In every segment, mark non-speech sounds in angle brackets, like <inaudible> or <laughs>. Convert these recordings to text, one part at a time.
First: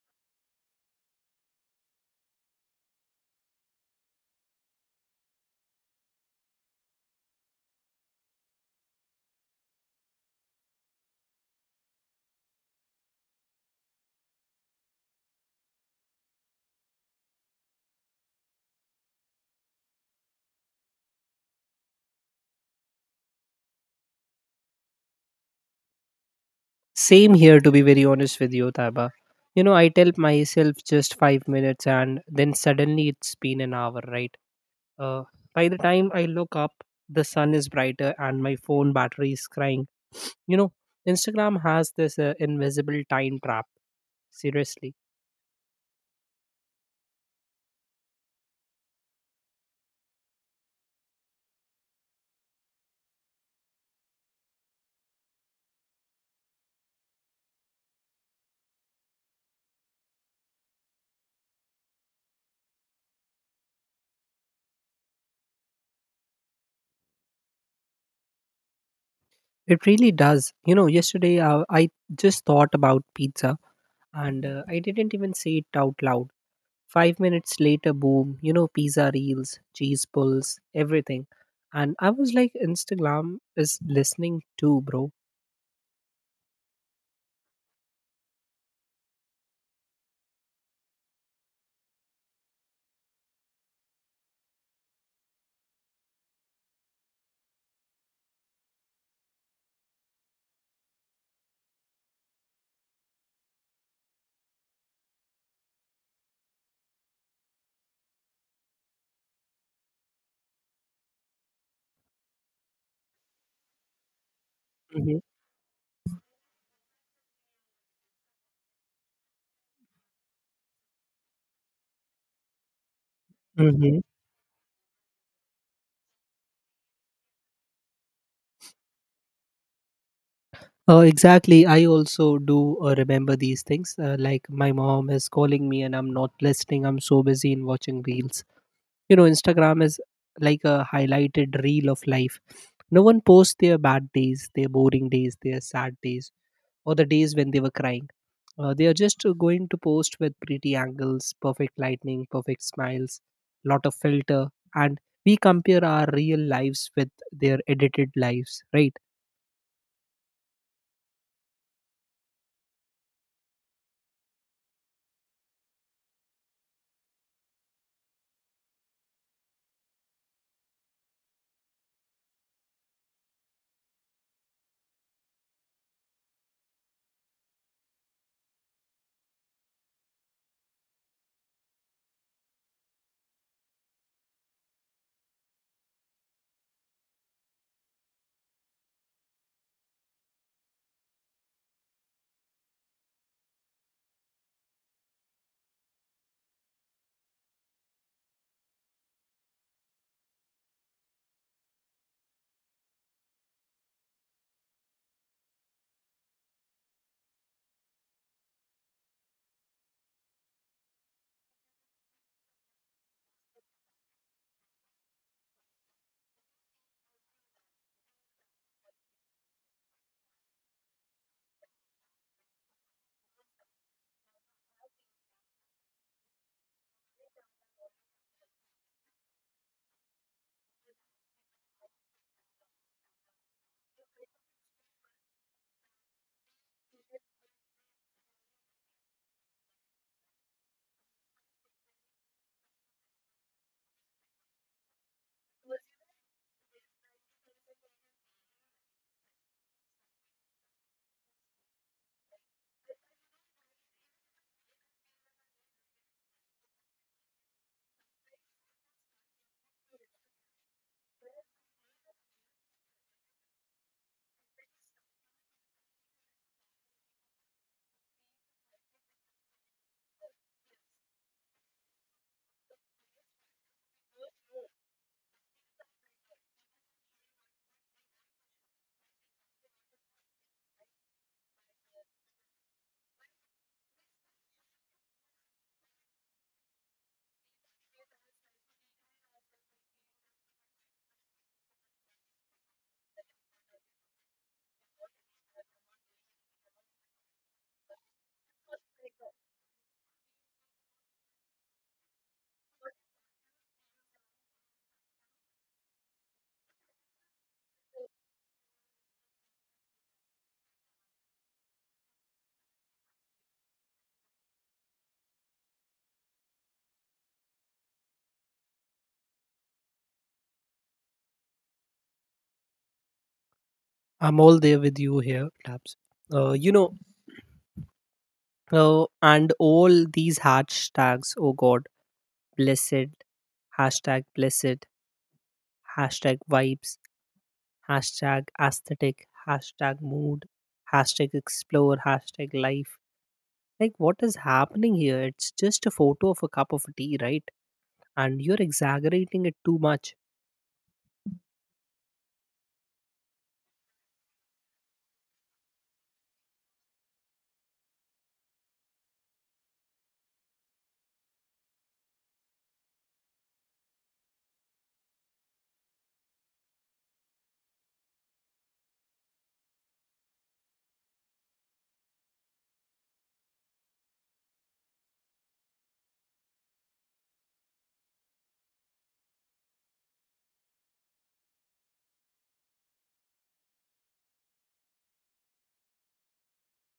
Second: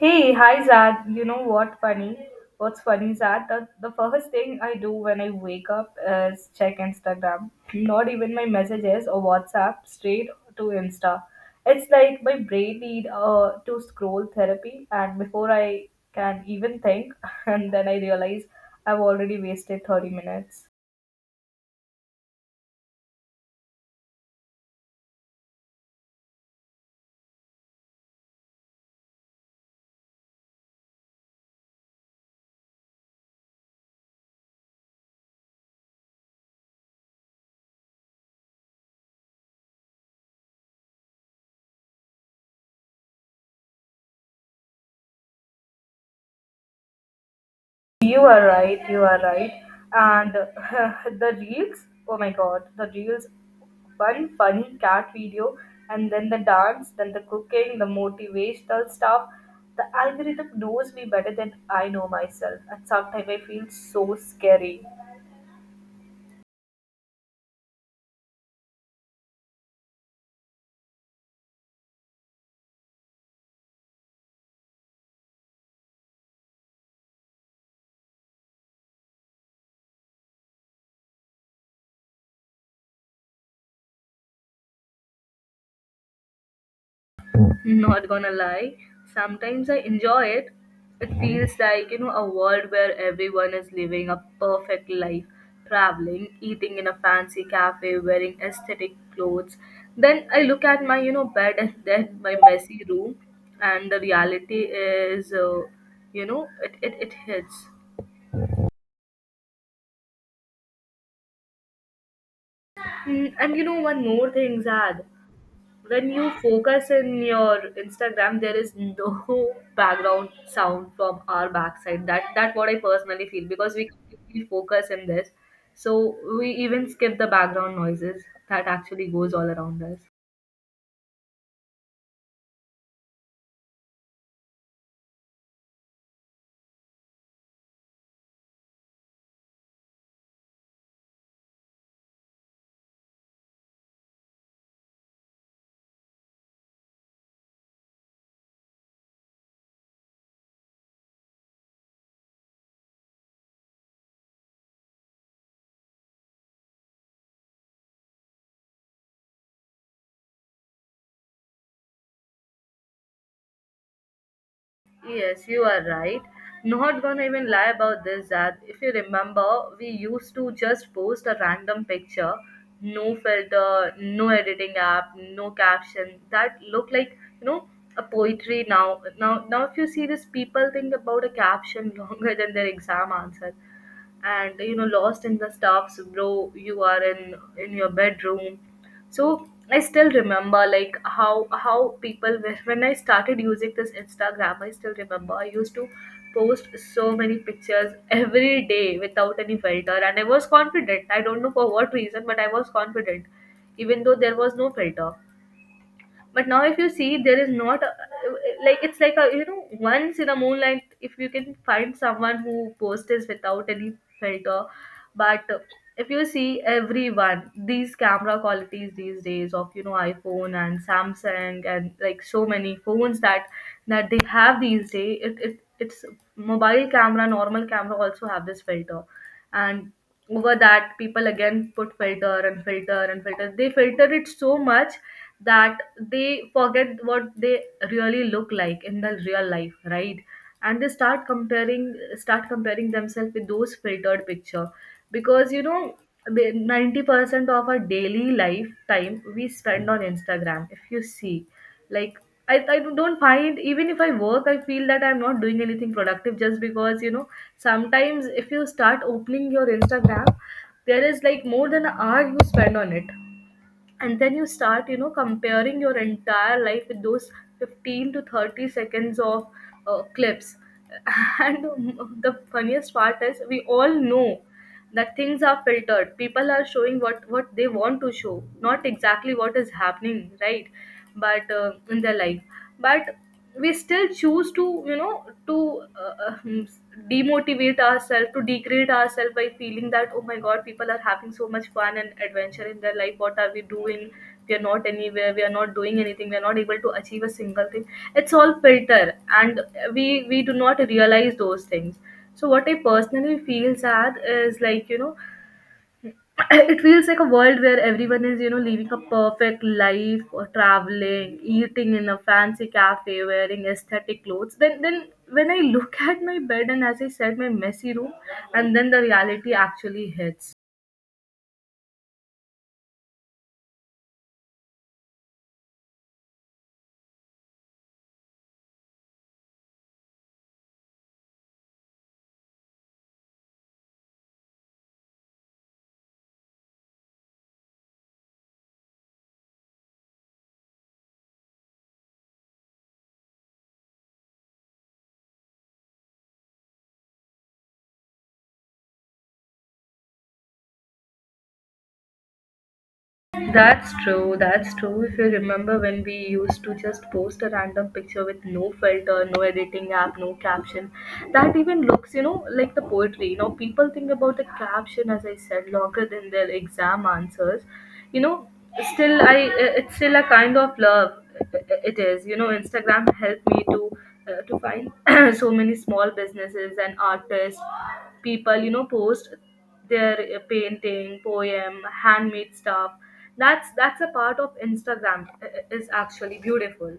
Hey, hi Zad. You know what funny? What's funny, Zad? The first thing I do when I wake up is check Instagram. Not even my messages or WhatsApp, straight to Insta. It's like my brain need to scroll therapy, and before I can even think, <laughs> and then I realize I've already wasted 30 minutes. Same here, to be very honest with you, Taba. You know, I tell myself just 5 minutes, and then suddenly it's been an hour, right? Uh, by the time I look up, the sun is brighter and my phone battery is crying. You know, Instagram has this invisible time trap. Seriously, You are right, you are right. And <laughs> the reels, oh my god, the reels, one funny cat video, and then the dance, then the cooking, the motivational stuff. The algorithm knows me better than I know myself, and sometimes I feel so scary. it really does. You know, yesterday I just thought about pizza and I didn't even say it out loud. 5 minutes later, boom, you know, pizza reels, cheese pulls, everything. And I was like, Instagram is listening too, bro. <laughs> Not gonna lie, sometimes I enjoy it. It feels like, you know, a world where everyone is living a perfect life, traveling, eating in a fancy cafe, wearing aesthetic clothes. Then I look at my, you know, bed and <laughs> then my messy room, and the reality is, you know, it hits. And you know, one more thing, Zad. When you focus in your instagram there is no <laughs> background sound from our backside, that what I personally feel, because we Mm-hmm. completely focus in this, so we even skip the background noises that actually goes all around us. Exactly. I also do remember these things. Like my mom is calling me and I'm not listening. I'm so busy in watching reels. You know, Instagram is like a highlighted reel of life. No one posts their bad days, their boring days, their sad days, or the days when they were crying. They are just going to post with pretty angles, perfect lighting, perfect smiles, lot of filter, and we compare our real lives with their edited lives, right? Yes, you are right. Not gonna even lie about this that if you remember, we used to just post a random picture, no filter, no editing app, no caption. That looked like, you know, a poetry now. Now if you see this, people think about a caption <laughs> longer than their exam answer, and you know lost in the stuffs, bro. You are in your bedroom, so I still remember like how when I started using this Instagram, I still remember I used to post so many pictures every day without any filter, and I was confident. I don't know for what reason, but I was confident even though there was no filter. But now if you see, there is not a, like it's like, a you know, once in a moonlight, if you can find someone who posts is without any filter. But if you see, everyone, these camera qualities these days of, you know, iPhone and Samsung and like so many phones that they have these days, it's mobile camera, normal camera also have this filter. And over that people again put filter and filter and filter. They filter it so much that they forget what they really look like in the real life, right? And they start comparing, start comparing themselves with those filtered picture, because, you know, the 90% of our daily life time we spend on Instagram, if you see. Like I don't find, even if I work, I feel that I'm not doing anything productive, just because, you know, sometimes if you start opening your Instagram, there is like more than an hour you spend on it. And then you start, you know, comparing your entire life with those 15 to 30 seconds of clips. <laughs> And the funniest part is, we all know that things are filtered. People are showing what they want to show, not exactly what is happening, right? But in their life, but we still choose to, you know, to demotivate ourselves, to degrade ourselves by feeling that, oh my god, people are having so much fun and adventure in their life. What are we doing? We are not anywhere, we are not doing anything, we are not able to achieve a single thing. It's all filter. And we do not realize those things. So what I personally feel sad is like, you know, <coughs> <clears throat> it feels like a world where everyone is, you know, living a perfect life, or traveling, eating in a fancy cafe, wearing aesthetic clothes. Then when I look <laughs> at my bed and, as I said, my messy room, and then the reality actually hits. I'm all there with you here, Tabs. Uh, you know, and all these hashtags, oh God, blessed, blessed, hashtag vibes, hashtag aesthetic, hashtag mood, hashtag explore, hashtag life. Like, what is happening here? It's just a photo of a cup of tea, right? And you're exaggerating it too much. That's true, that's true. If you remember when we used to just post a random picture with no filter, no editing app, no caption, that even looks, you know, like the poetry. You know, people think about the caption, as I said, longer than their exam answers. You know, still, I, it's still a kind of love. It is, you know, Instagram helped me to find <clears throat> so many small businesses and artists. People, you know, post their painting, poem, handmade stuff. That's a part of Instagram is actually beautiful.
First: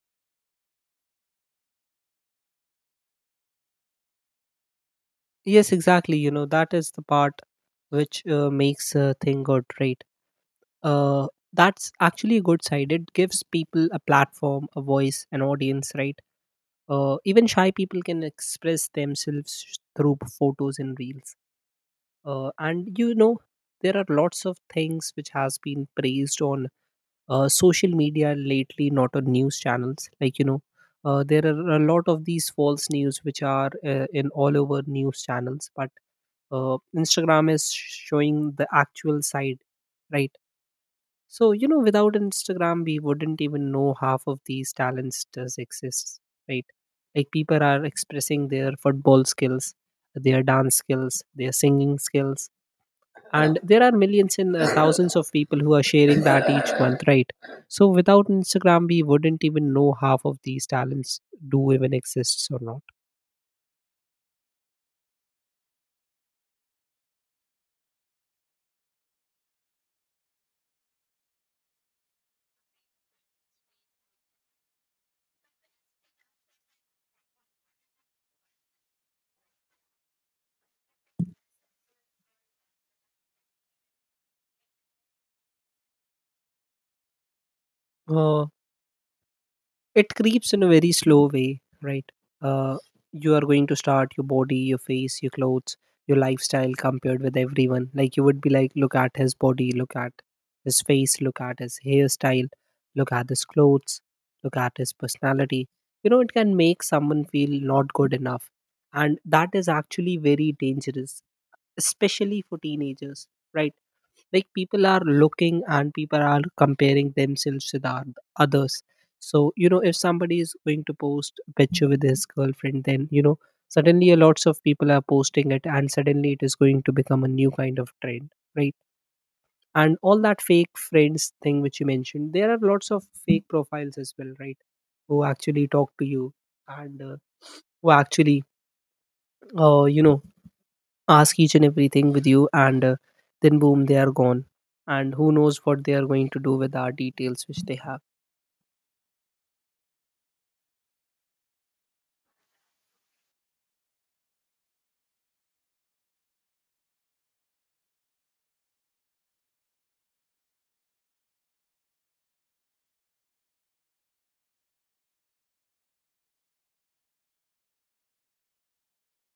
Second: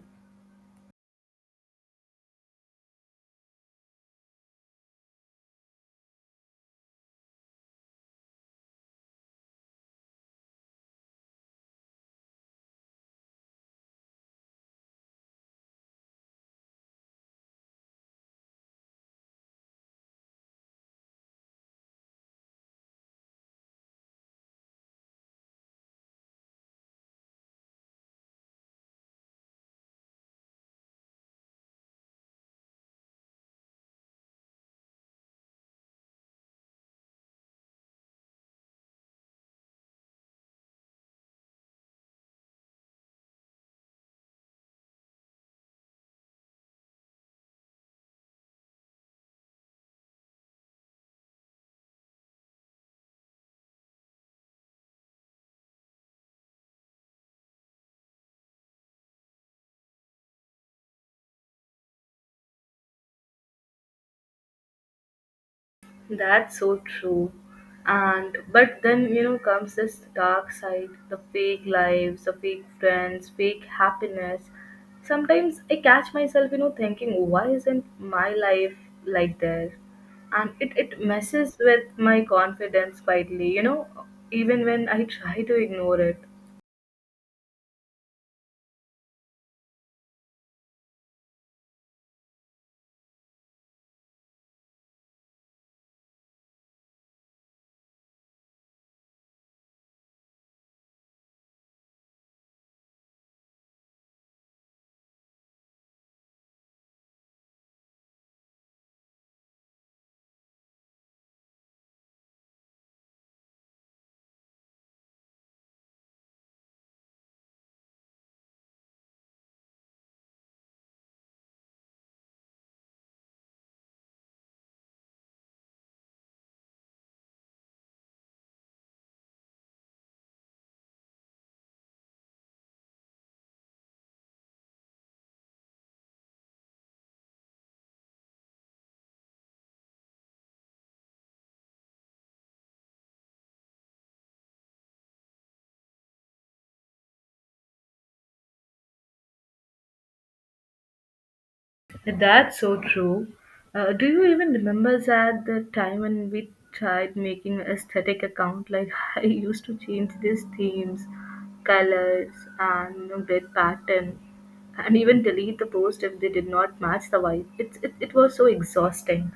Yes, exactly. You know, that is the part which makes a thing good, right? Uh, that's actually a good side. It gives people a platform, a voice, an audience, right? Even shy people can express themselves through photos and reels. And you know, there are lots of things which has been praised on social media lately, not on news channels. Like, you know, there are a lot of these false news which are in all over news channels, but Instagram is showing the actual side, right? So you know, without Instagram we wouldn't even know half of these talents does exist, right? Like people are expressing their football skills, their dance skills, their singing skills, yeah, and there are millions and thousands of people who are sharing that each month, right? So without Instagram we wouldn't even know half of these talents do even exists or not. That's so true. And but then, you know, comes this dark side: the fake lives, the fake friends, fake happiness. Sometimes I catch myself, you know, thinking why isn't my life like theirs. And it messes with my confidence quietly, you know, even when I <laughs> try to ignore it. Uh, it creeps in a very slow way, right? uh, you are going to start your body, your face, your clothes, your lifestyle compared with everyone. Like you would be like, look at his body, look at his face, look at his hairstyle, look at his clothes, look at his personality. You know, it can make someone feel not good enough, and that is actually very dangerous, especially for teenagers, right? Like people are looking and people are comparing themselves with others. So you know, if somebody is going to post a picture with his girlfriend, then you know, suddenly a lots of people are posting it and suddenly it is going to become a new kind of trend, right? And all that fake friends thing which you mentioned, there are lots of fake profiles as well, right? Who actually talk to you, and who actually uh, you know ask each and everything with you, and then boom, they are gone, and who knows what they are going to do with our details which they have. That's so true. Do you even remember that the time when we tried making aesthetic account? Like <laughs> I used to change these themes, colors, and, you know, grid pattern, and even delete the post if they did not match the vibe. It was so exhausting.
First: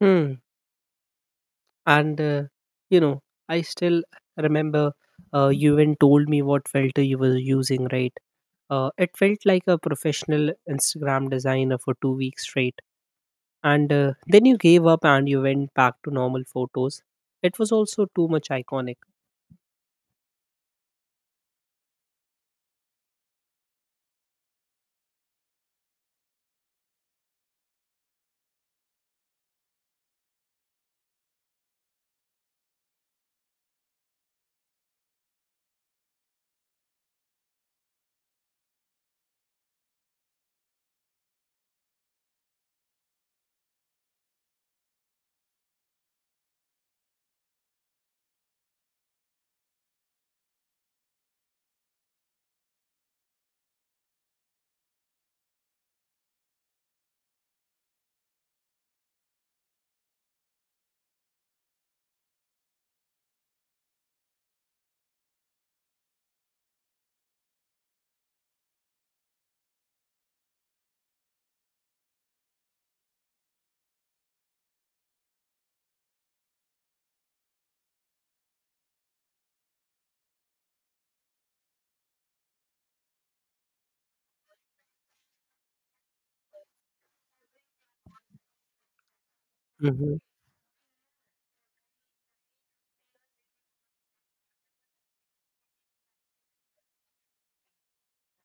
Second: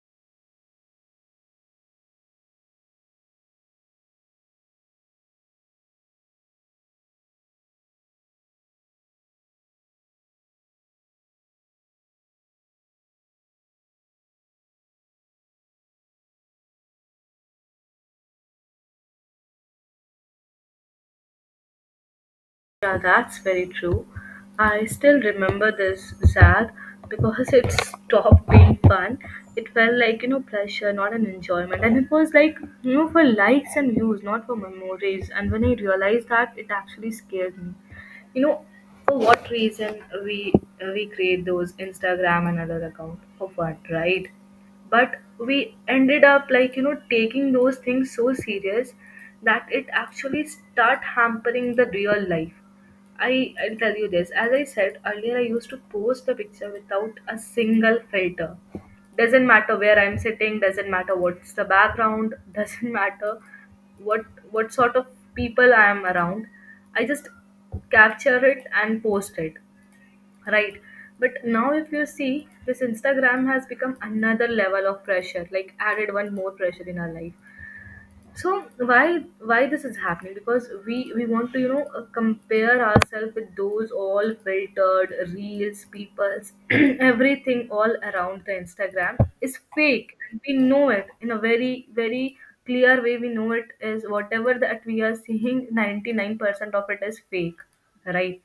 Hmm. And you know, I still remember, you even told me what filter you were using, right? It felt like a professional Instagram designer for 2 weeks straight, and then you gave up and you went back to normal photos. It was also too much iconic. Yeah, that's very true. I still remember this, Zag, because it stopped being fun. It felt like, you know, pleasure, not an enjoyment. And it was like, you know, for likes and views, not for memories. And when I realized that, it actually scared me. You know, for what reason we create those Instagram and other account? For what, right? But we ended up like, you know, taking those things so serious that it actually start hampering the real life. I'll tell you this. As I said earlier, I used to post the picture without a single filter. Doesn't matter where I'm sitting. Doesn't matter what's the background. <laughs> Doesn't matter what what sort of people I am around. I just capture it and post it, right? But now, if you see, this Instagram has become another level of pressure. Like added one more pressure in our life. So why this is happening, because we want to, you know, compare ourselves with those all filtered reels people's <clears throat> everything all around the Instagram is fake. We know it in a very very clear way. We know it is whatever that we are seeing, 99% of it is fake, right?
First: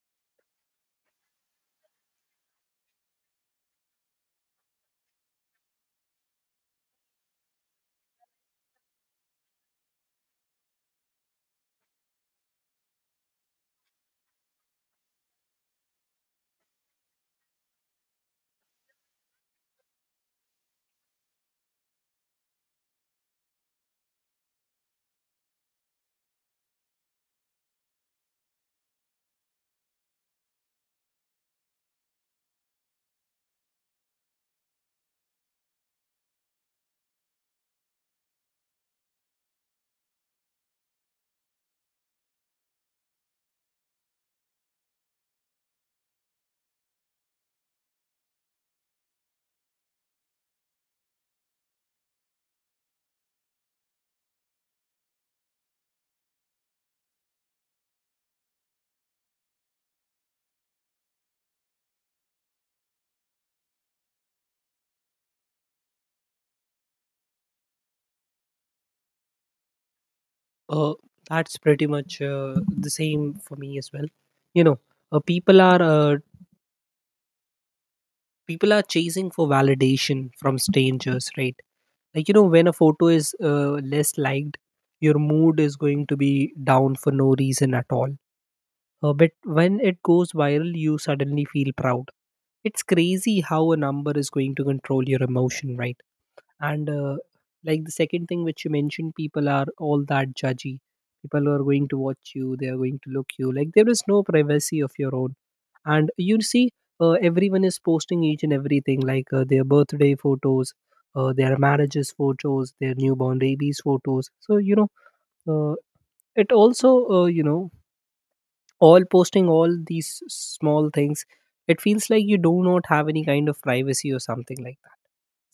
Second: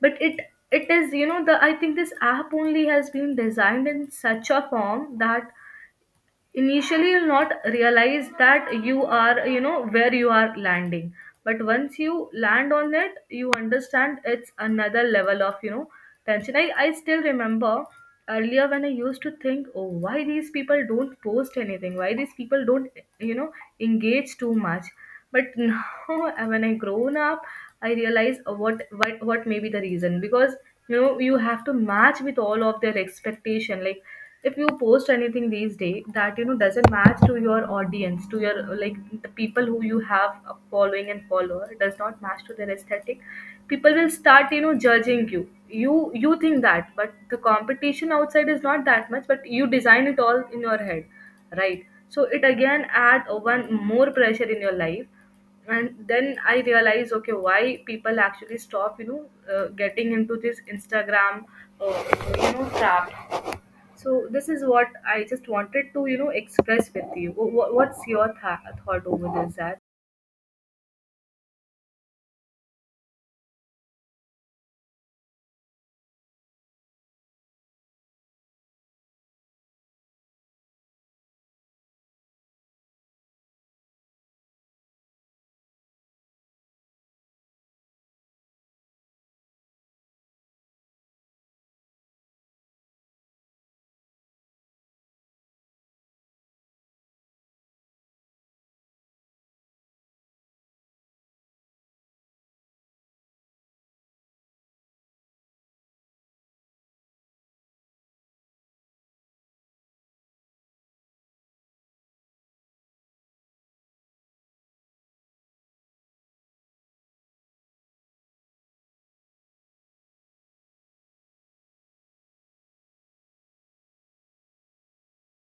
But it is, you know, the I think this app only has been designed in such a form that initially you'll not realize that you are, you know, where you are landing. But once you land on it, you understand it's another level of, you know, tension. I still remember earlier when I used to think, oh, why these people don't post anything, why these people don't, you know, engage too much. But <laughs> now when I grown up, I realize what may be the reason, because, you know, you have to match with all of their expectation. Like if you post anything these days that, you know, doesn't match to your audience, to your, like, the people who you have a following and follower, does not match to their aesthetic, people will start, you know, judging you. You think that, but the competition outside is not that much, but you design it all in your head, right? So it again add one more pressure in your life. And then I realize, okay, why people actually stop, you know, getting into this Instagram uh, you know, trap. So this is what I just wanted to, you know, express with you. What's your thought over this, that? Uh, that's pretty much the same for me as well. You know, uh, people are uh, people are chasing for validation from strangers, right? Like, you know, when a photo is less liked, your mood is going to be down for no reason at all. But when it goes viral, you suddenly feel proud. It's crazy how a number is going to control your emotion, right? And like the second thing which you mentioned, people are all that judgy, people are going to watch you, they are going to look you, like there is no privacy of your own. And you see, everyone is posting each and everything, like their birthday photos, their marriages photos, their newborn babies photos. So you know, uh, it also uh, you know all posting all these small things, it feels like you do not have any kind of privacy or something like that.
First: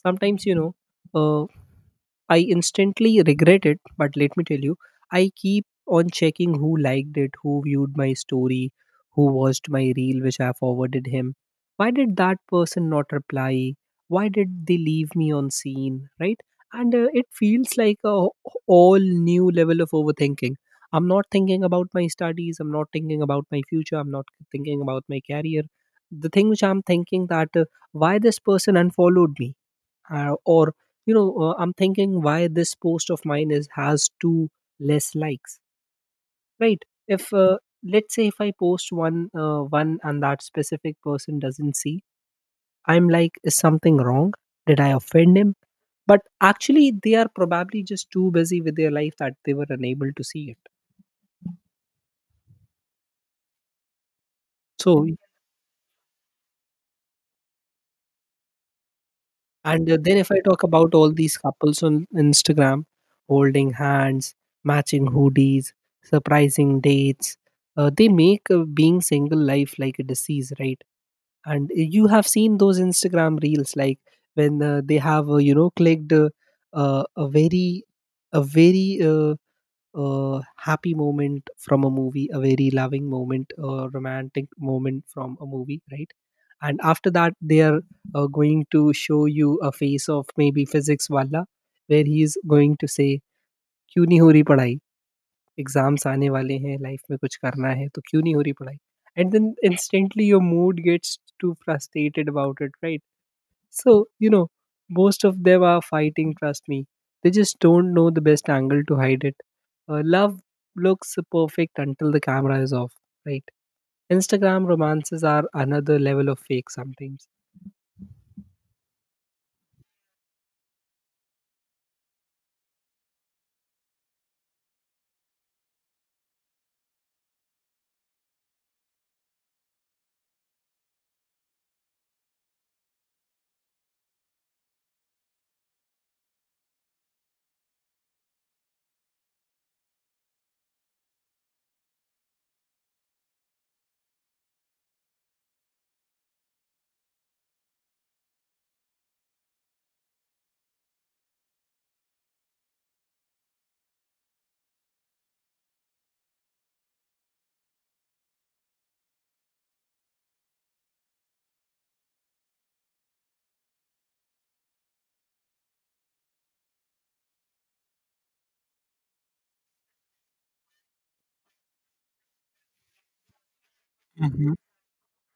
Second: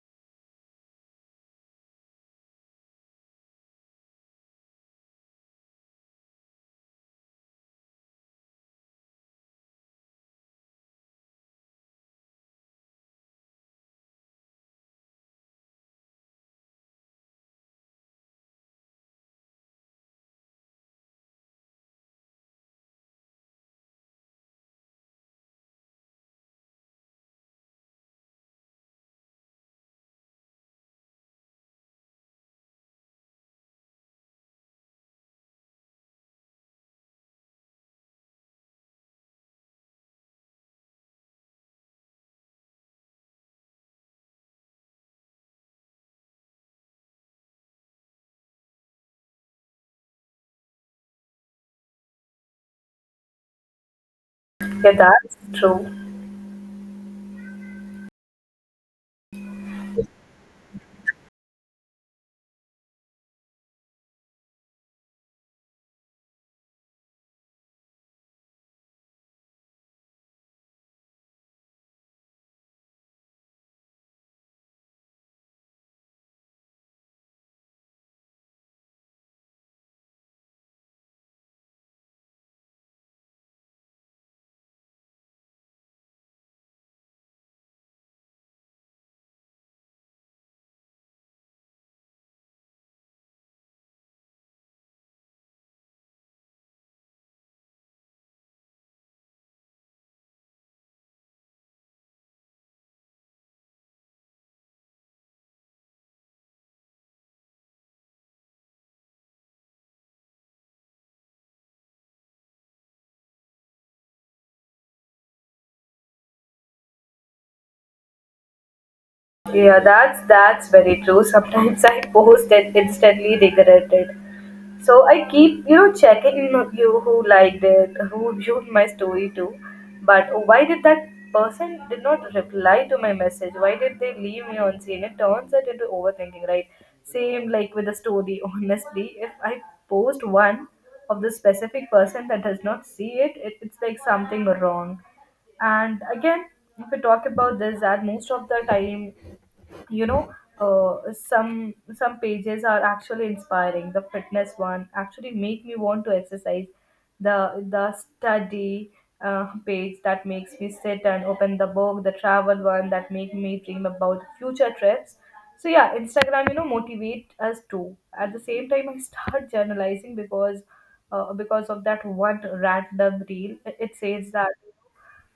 Sometimes you know, uh, I instantly regret it, but let me tell you, I keep on checking who liked it, who viewed my story, who watched my reel which I forwarded him. Why did that person not reply? Why did they leave me on scene? Right? And it feels like a all new level of overthinking. I'm not thinking about my studies. I'm not thinking about my future. I'm not thinking about my career. The thing which I'm thinking that why this person unfollowed me, or you know I'm thinking why this post of mine is has two less likes, right? if Let's say if I post one, and that specific person doesn't see, I'm like, is something wrong? Did I offend him? But actually they are probably just too busy with their life that they were unable to see it. Yeah, So, that's true. and then if I talk about all these couples on Instagram, holding hands, matching hoodies, surprising dates, they make being single life like a disease, right? And you have seen those Instagram reels, like when they have clicked uh, a very, a very uh, a happy moment from a movie, a very loving moment, a romantic moment from a movie, right? And after that, they are going to show you a face of maybe physics wala, where he is going to say, "क्यों नहीं हो रही पढ़ाई? Exams आने वाले हैं, life में कुछ करना है, तो क्यों नहीं हो रही पढ़ाई?" And then instantly your mood gets too frustrated about it, right? So, you know, most of them are fighting, trust me. They just don't know the best angle to hide it. Love looks perfect until the camera is off, right? Instagram romances are another level of fake sometimes. Yeah, that's very true. Sometimes I post and instantly regret it. So I keep, you know, checking in you who liked it, who viewed my story too. But why did that person did not reply to my message? Why did they leave me on scene? It turns it into overthinking, right? Same like with the story. <laughs> Honestly, if I post one of the specific person that does not see it, it's like something wrong. And again, if we talk about this, that most of the time, you know some pages are actually inspiring. The fitness one actually make me want to exercise, the study page that makes me sit and open the book, the travel one that make me dream about future trips. So yeah, instagram motivate us too. At the same time, I start <laughs> journalizing because because of that one random reel. It says that Mhm.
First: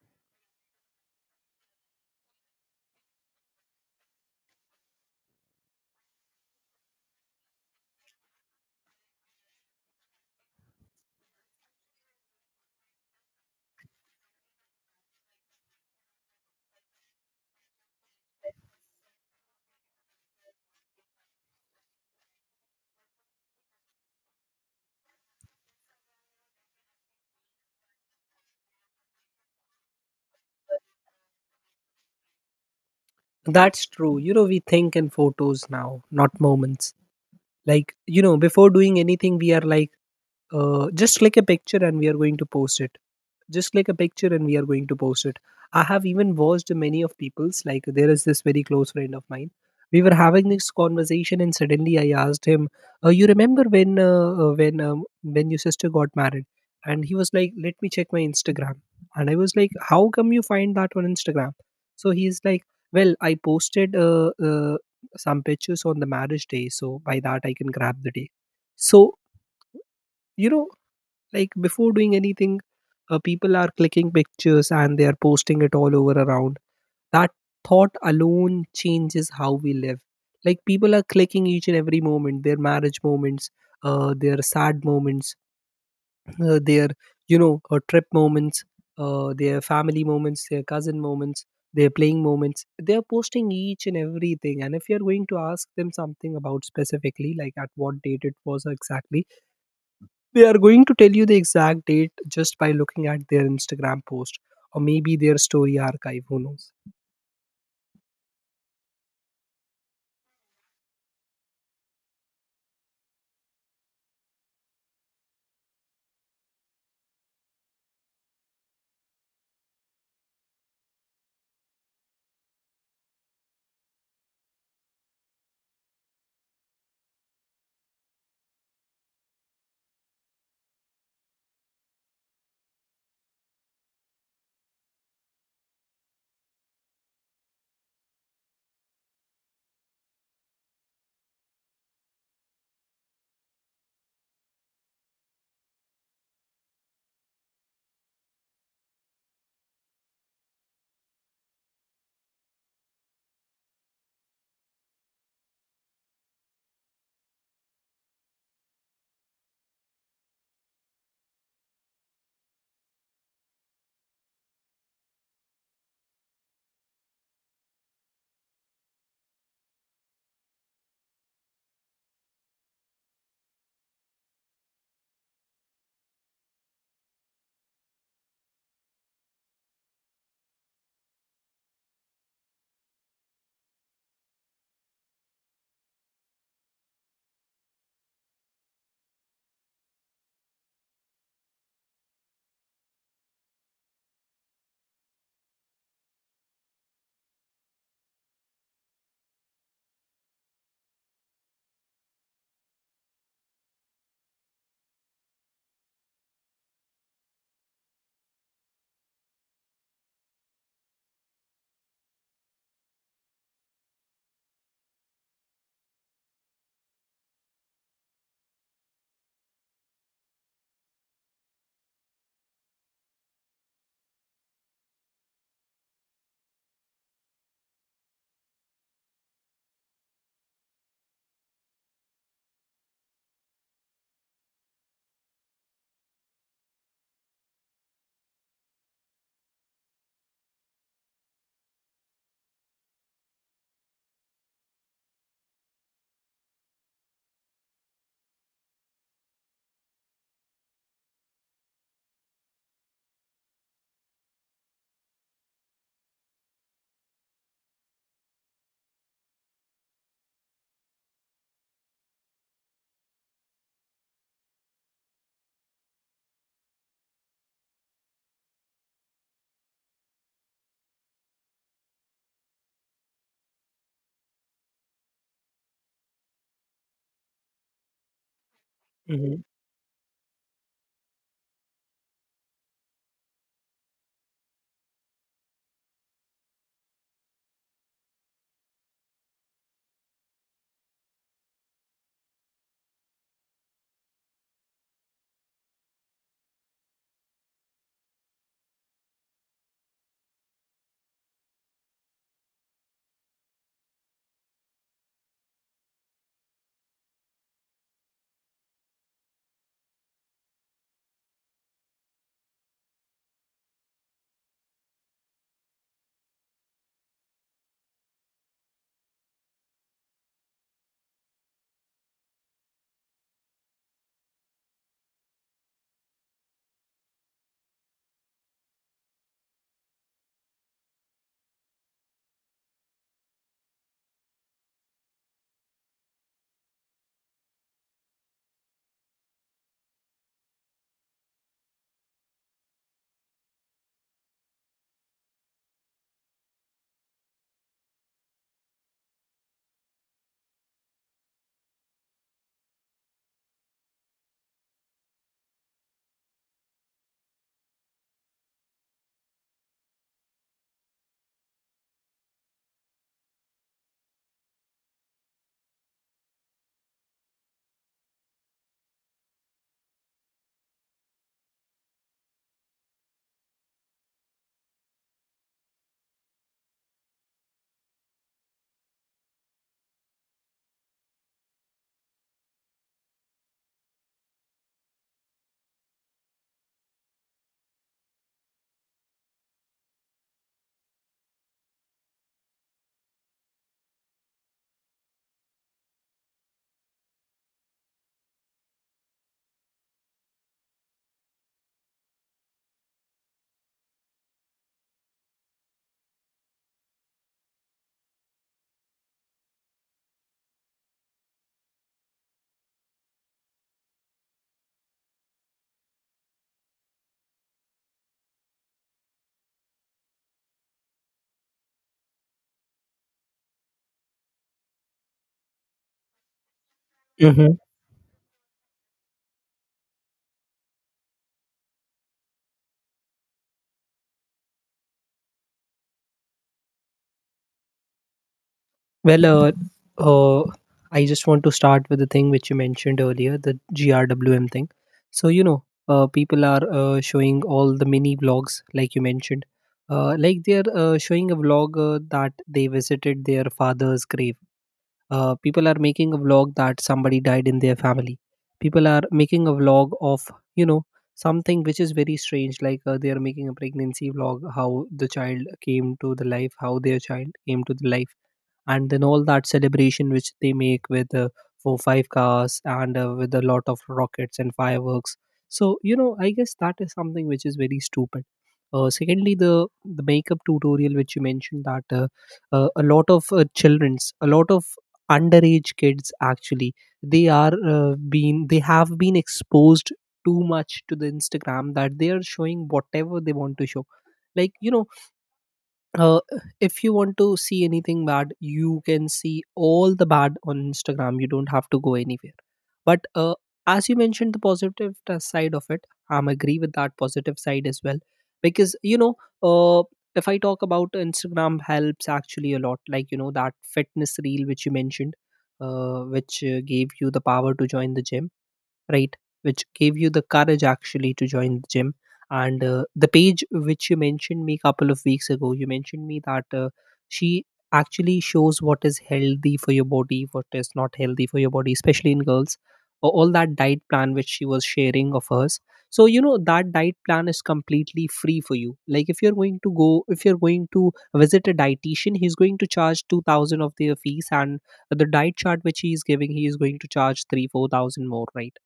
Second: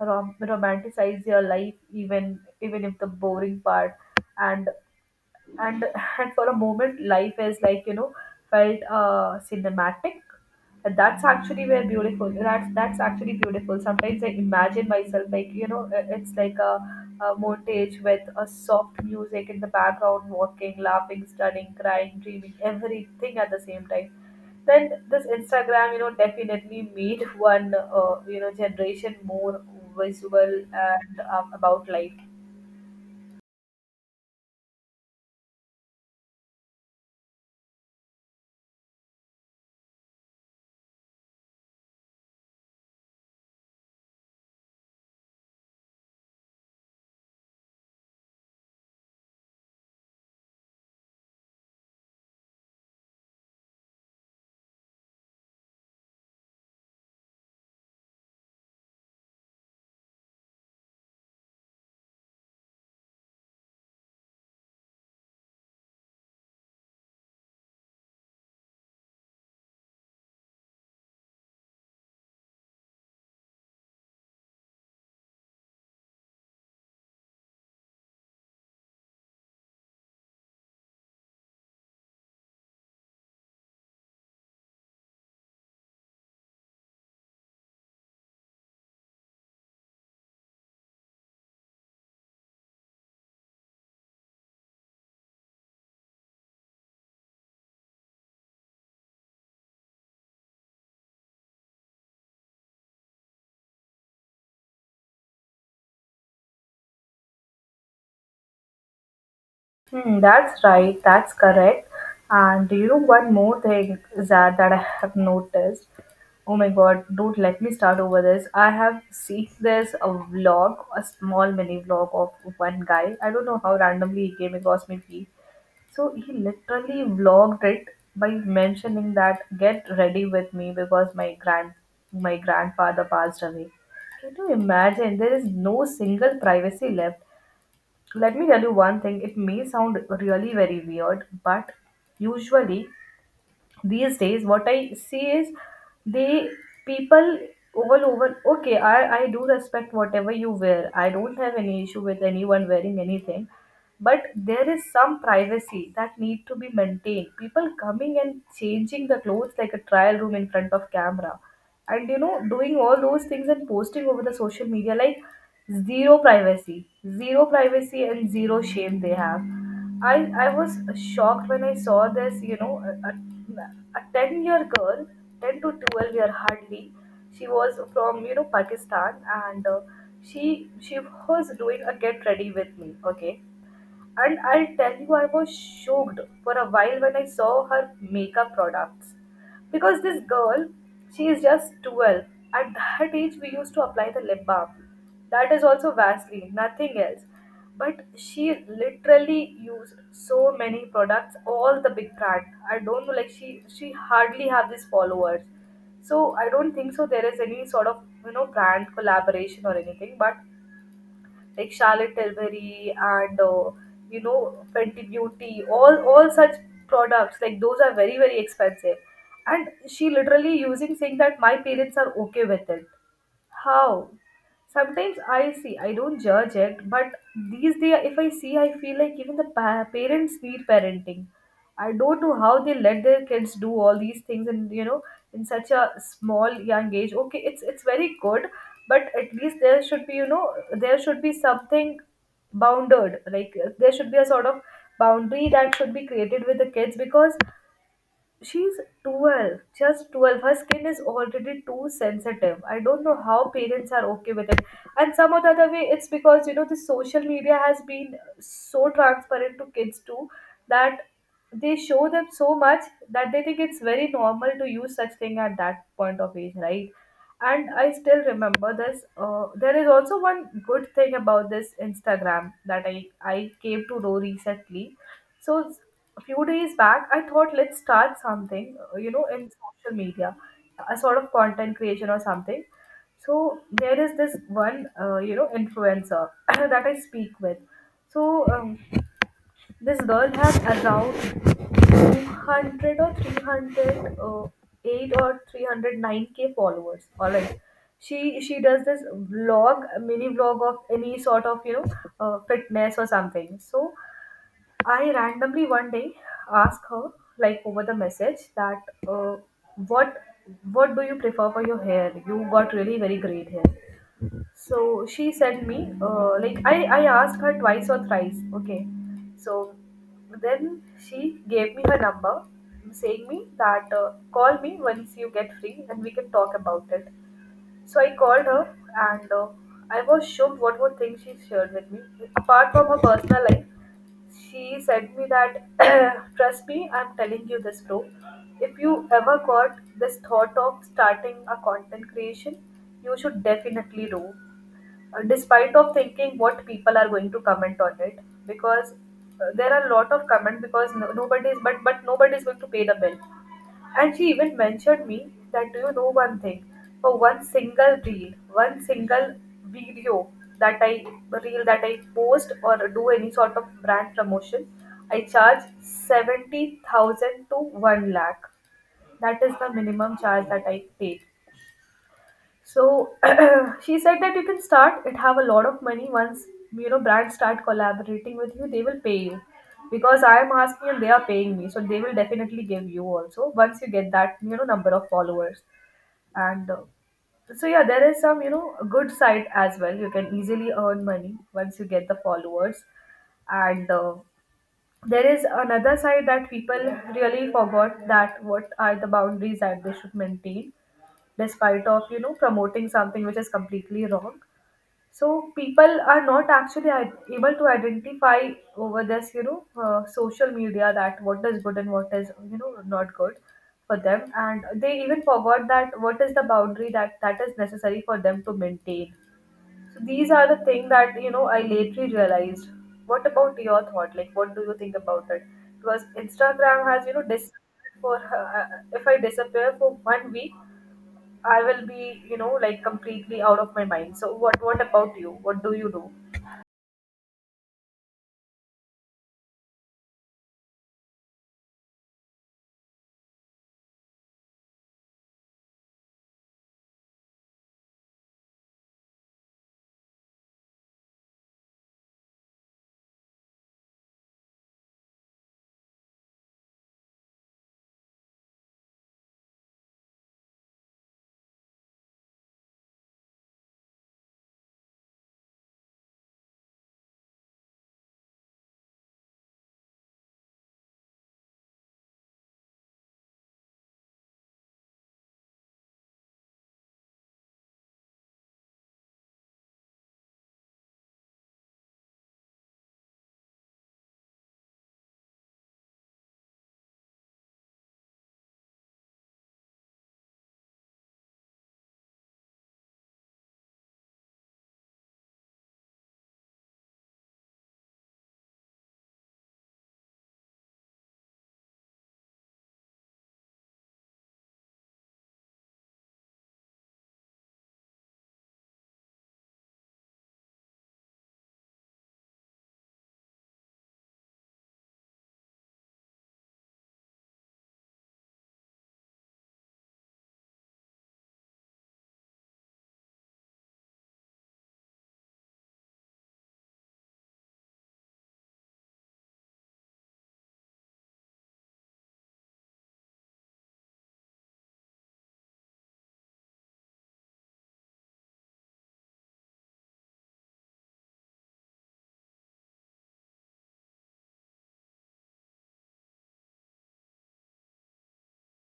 romanticize your life, even if the boring part. And and and for a moment, life is like, felt cinematic. And that's actually very beautiful. That's actually beautiful. Sometimes I imagine myself, like it's like a montage with a soft music in the background, walking, laughing, studying, crying, dreaming, everything at the same time. Then this instagram definitely made one generation more visual, and about life. That's true. You know, we think in photos now, not moments. Like, you know, before doing anything, we are like, just click a picture and we are going to post it. Just like a picture and we are going to post it. I have even watched many of people's, like, there is this very close friend of mine. We were having this conversation and suddenly I asked him, you remember when your sister got married, and he was like, let me check my Instagram. And I was like, how come you find that on Instagram? So he's like, well, I posted some pictures on the marriage day, so by that I can grab the day. So, you know, like before doing anything, people are clicking pictures and they are posting it all over around. That thought alone changes how we live. Like people are clicking each and every moment, their marriage moments, their sad moments, their you know trip moments, their family moments, their cousin moments, their playing moments. They are posting each and everything. And if you are going to ask them something about specifically, like at what date it was exactly, they are going to tell you the exact date just by looking at their Instagram post, or maybe their story archive. Who knows? Hmm, that's right, that's correct. And do you know one more thing that I have noticed? Oh my god, don't let me start over this. I have seen this a vlog, a small mini vlog of one guy. I don't know how randomly he came across my feed. So he literally vlogged it by mentioning that, get ready with me because my grandfather passed away. Can you imagine? There is no single privacy left. Let me tell you one thing, it may sound really very weird, but usually, these days what I see is, they people over over okay, I do respect whatever you wear. I don't have any issue with anyone wearing anything. But there is some privacy that need to be maintained. People coming and changing the clothes like a trial room in front of camera, and doing all those things and posting over the social media, like zero privacy, zero privacy and zero shame they have. I i was shocked when I saw this, a 10-year girl, 10 to 12 year hardly. She was from, pakistan, and she she was doing a get ready with me, okay. And I'll tell you, I was shocked for a while when I saw her makeup products. Because this girl, she is just 12. At that age, we used to apply the lip balm. That is also Vaseline, nothing else. But she literally used so many products, all the big brand. I don't know, like she hardly have these followers. So I don't think so there is any sort of brand collaboration or anything. But like Charlotte Tilbury and Fenty Beauty, all such products, like those are very very expensive. And she literally using, saying that my parents are okay with it. How? Sometimes I see, I don't judge it, but these days, if I see, I feel like even the parents need parenting. I don't know how they let their kids do all these things, and, in such a small young age. Okay, it's, very good, but at least there should be, there should be something bounded. Like, there should be a sort of boundary that should be created with the kids, because she's 12, just 12. Her skin is already too sensitive. I don't know how parents are okay with it. And some or the other way, it's because, the social media has been so transparent to kids too, that they show them so much that they think it's very normal to use such thing at that point of age, right? And I still remember this. There is also one good thing about this instagram, that I came to know recently. So a few days back, I thought let's start something, Mm-hmm. in social media, a sort of content creation or something. So there is this one, influencer <coughs> <clears throat> that I speak with. So this girl has around 200 or 300, 8 or 309K followers. All right. She does this vlog, mini vlog of any sort of, fitness or something. So I randomly one day asked her, like over the message, that, uh, what what do you prefer for your hair? You got really very great hair. So she sent me, like I asked her twice or thrice. Okay, so then she gave me her number, saying me that, call me once you get free and we can talk about it. So I called her, and I was shocked what were things she shared with me. Apart from her personal life, she said me that, <clears throat> trust me, I'm telling you this bro, if you ever got this thought of starting a content creation, you should definitely do. Despite of thinking what people are going to comment on it, because there are a lot of comment. Because no, nobody is, but nobody is going to pay the bill. And she even mentioned me that, do you know one thing, for one single reel, one single video that I reel that I post, or do any sort of brand promotion, I charge 70,000 to 1 lakh. That is the minimum charge that I take. So <clears throat> she said that you can start it, have a lot of money. Once brands start collaborating with you, they will pay you. Because I am asking and they are paying me, so they will definitely give you also once you get that, number of followers. And so yeah, there is some, a good side as well. You can easily earn money once you get the followers. And there is another side, that people really forgot, that what are the boundaries that they should maintain, despite of promoting something which is completely wrong. So people are not actually able to identify over this, social media, that what is good and what is, not good for them. And they even forgot that what is the boundary that is necessary for them to maintain. So these are the thing that, I lately realized. What about your thought, like what do you think about it? Because instagram has you know dis Hmm. for if I disappear for one week, I will be, like completely out of my mind. So what about you? What do you do? Well, uh, I just want to start with the thing which you mentioned earlier, the GRWM thing. So, you know, people are showing all the mini vlogs, like you mentioned. Like they're showing a vlog that they visited their father's grave. People are making a vlog that somebody died in their family. People are making a vlog of you know something which is very strange, like they are making a pregnancy vlog, how their child came to the life, and then all that celebration which they make with four five cars and with a lot of rockets and fireworks. So, I guess that is something which is very stupid. Secondly, the makeup tutorial which you mentioned, that a lot of underage kids actually — they have been exposed too much to the Instagram, that they are showing whatever they want to show. Like, uh, if you want to see anything bad, you can see all the bad on Instagram. You don't have to go anywhere, but as you mentioned the positive side of it, I'm agree with that positive side as well. Because uh, if I talk about Instagram, helps actually a lot. Like, that fitness reel which you mentioned, which gave you the power to join the gym, right? Which gave you the courage actually to join the gym. And the page which you mentioned me a couple of weeks ago, you mentioned me that she actually shows what is healthy for your body, what is not healthy for your body, especially in girls. All that diet plan which she was sharing of hers. So, that diet plan is completely free for you. Like, if you're going to go, if you're going to visit a dietitian, he's going to charge 2000 of their fees, and the diet chart which he is giving, he is going to charge 3 4000 more, right?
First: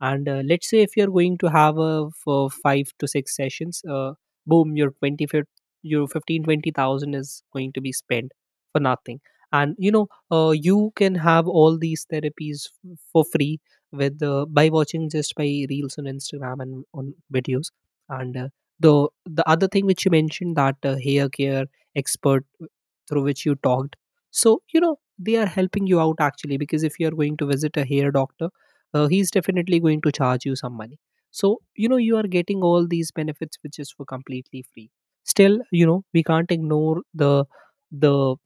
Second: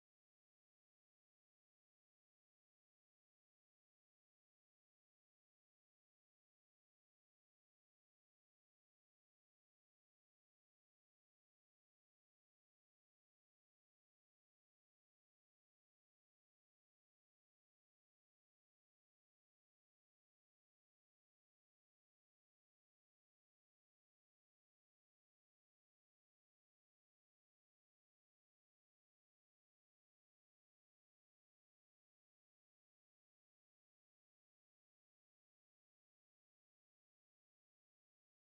And let's say if you're going to have a for five to six sessions, boom, your 15 20000 is going to be spent for nothing. And you can have all these therapies for free, with by watching, just by reels on Instagram and on videos. And the the other thing which you mentioned, that hair care expert through which you talked, so they are helping you out actually, because if you are going to visit a hair doctor, he's definitely going to charge you some money. So you are getting all these benefits which is for completely free. Still, we can't ignore the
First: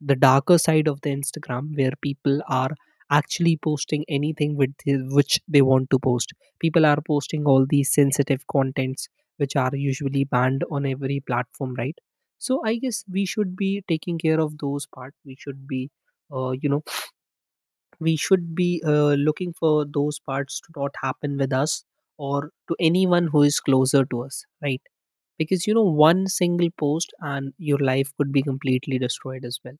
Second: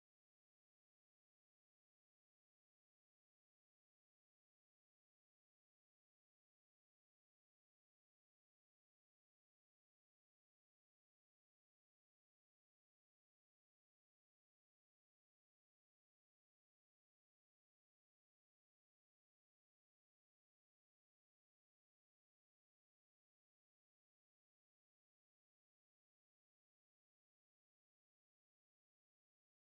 the darker side of the Instagram, where people are actually posting anything which they want to post. People are posting all these sensitive contents which are usually banned on every platform, right? So I guess we should be taking care of those part. We should be looking for those parts to not happen with us or to anyone who is closer to us, right? Because one single post and your life could be completely destroyed as well.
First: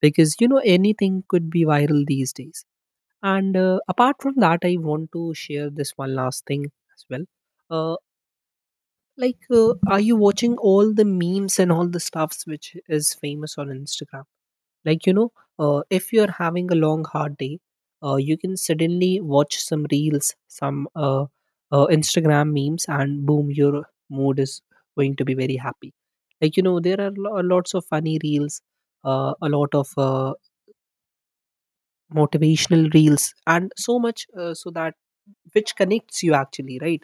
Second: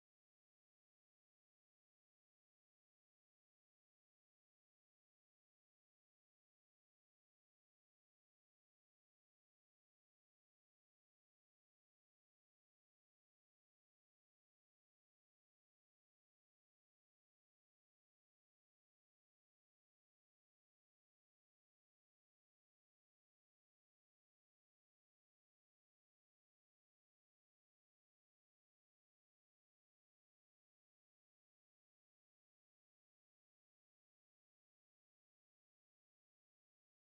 Because anything could be viral these days. And apart from that, I want to share this one last thing as well. uh, like, are you watching all the memes and all the stuffs which is famous on Instagram? Like, if you're having a long hard day, you can suddenly watch some reels, some Instagram memes, and boom, your mood is going to be very happy. Like, there are lots of funny reels, a lot of motivational reels and so much, so that, which connects you actually, right?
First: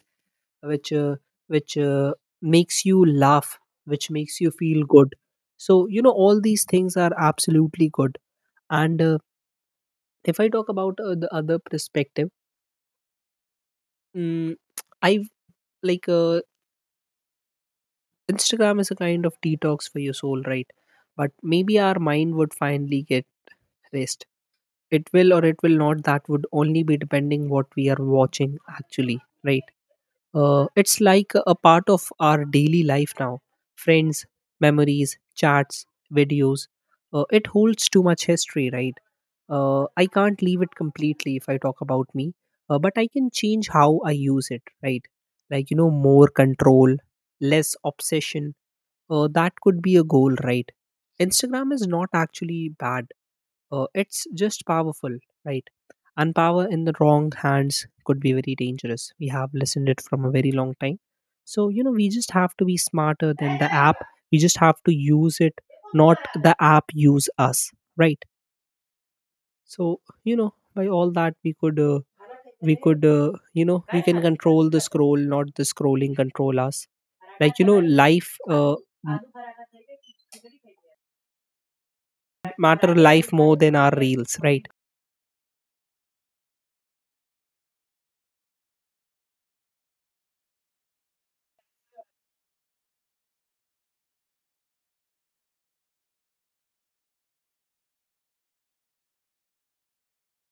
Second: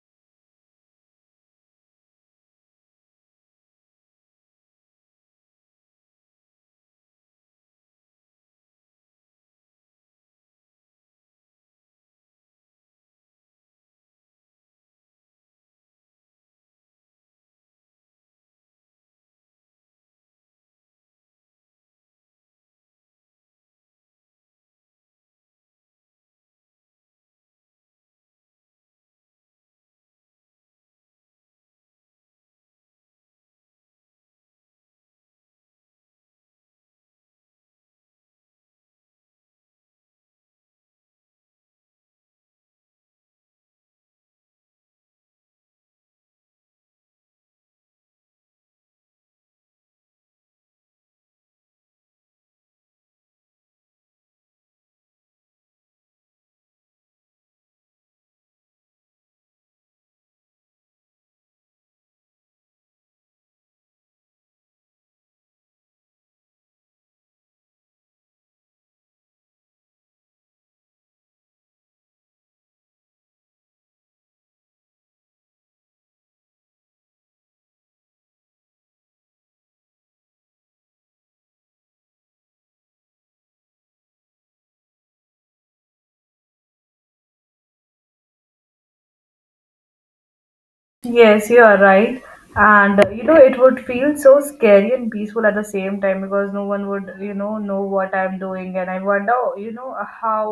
Which which uh, makes you laugh, which makes you feel good. So all these things are absolutely good. And if I talk about the other perspective, mm, I have like Instagram is a kind of detox for your soul, right? But maybe our mind would finally get rest. It will, or it will not. That would only be depending what we are watching actually, right? It's like a part of our daily life now. Friends, memories, chats, videos. It holds too much history, right? I can't leave it completely if I talk about me, but I can change how I use it, right? Like, more control, less obsession. That could be a goal, right? Instagram is not actually bad, it's just powerful, right? And power in the wrong hands could be very dangerous. We have listened it from a very long time. So we just have to be smarter than the app. We just have to use it, not the app use us, right? So by all that we could you know we can control the scroll, not the scrolling control us. Like, m- matter life more than our reels, right? Yes, you are right. And, it would feel so scary and peaceful at the same time, because no one would, know what I'm doing, and I wonder, how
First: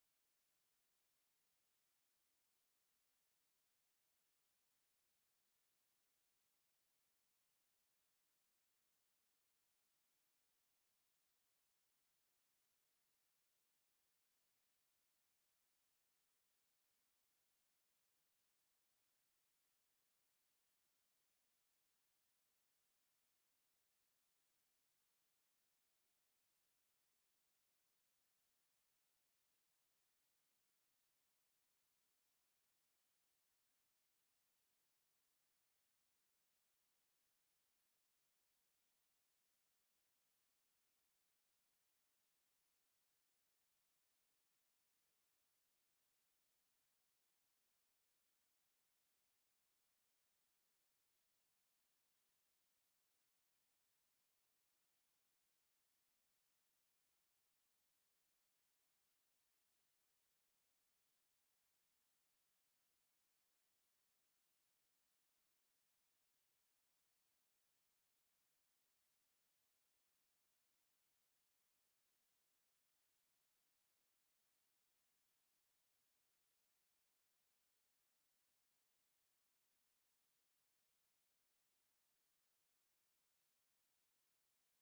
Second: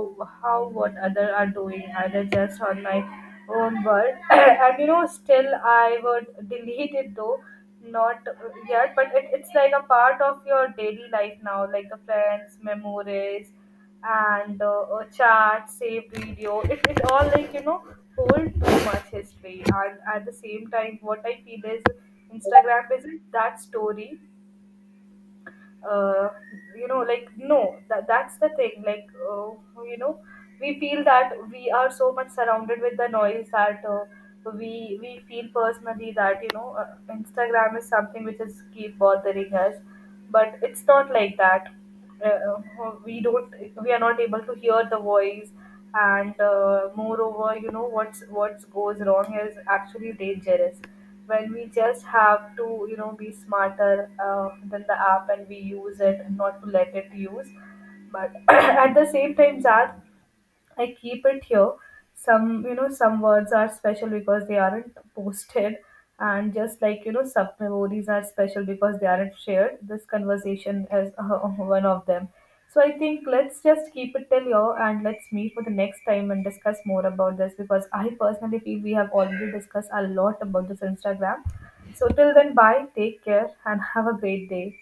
how what other are doing, either just on my own world. <clears throat> And, still I would delete it though, not yet, but it's like a part of your daily life now, like the plans, memories and chat, save video. It all like, hold too much history. And at the same time, what I feel is Instagram isn't that story. uh, like, no, that's the thing. Like, you know we feel that we are so much surrounded with the noise, that we feel personally that, instagram is something which is keep bothering us, but it's not like that. uh, uh, we don't we are not able to hear the voice. And moreover, what goes wrong is actually dangerous. When we just have to, be smarter than the app, and we use it, not to let it use. But <clears throat> at the same time, Zad, I keep it here. Some words are special because they aren't posted, and just like, sub memories are special because they aren't shared. This conversation is <laughs> one of them. So I think let's just keep it till here, and let's meet for the next time and discuss more about this, because I personally feel we have already discussed a lot about this Instagram. So till then, bye, take care, and have a great day.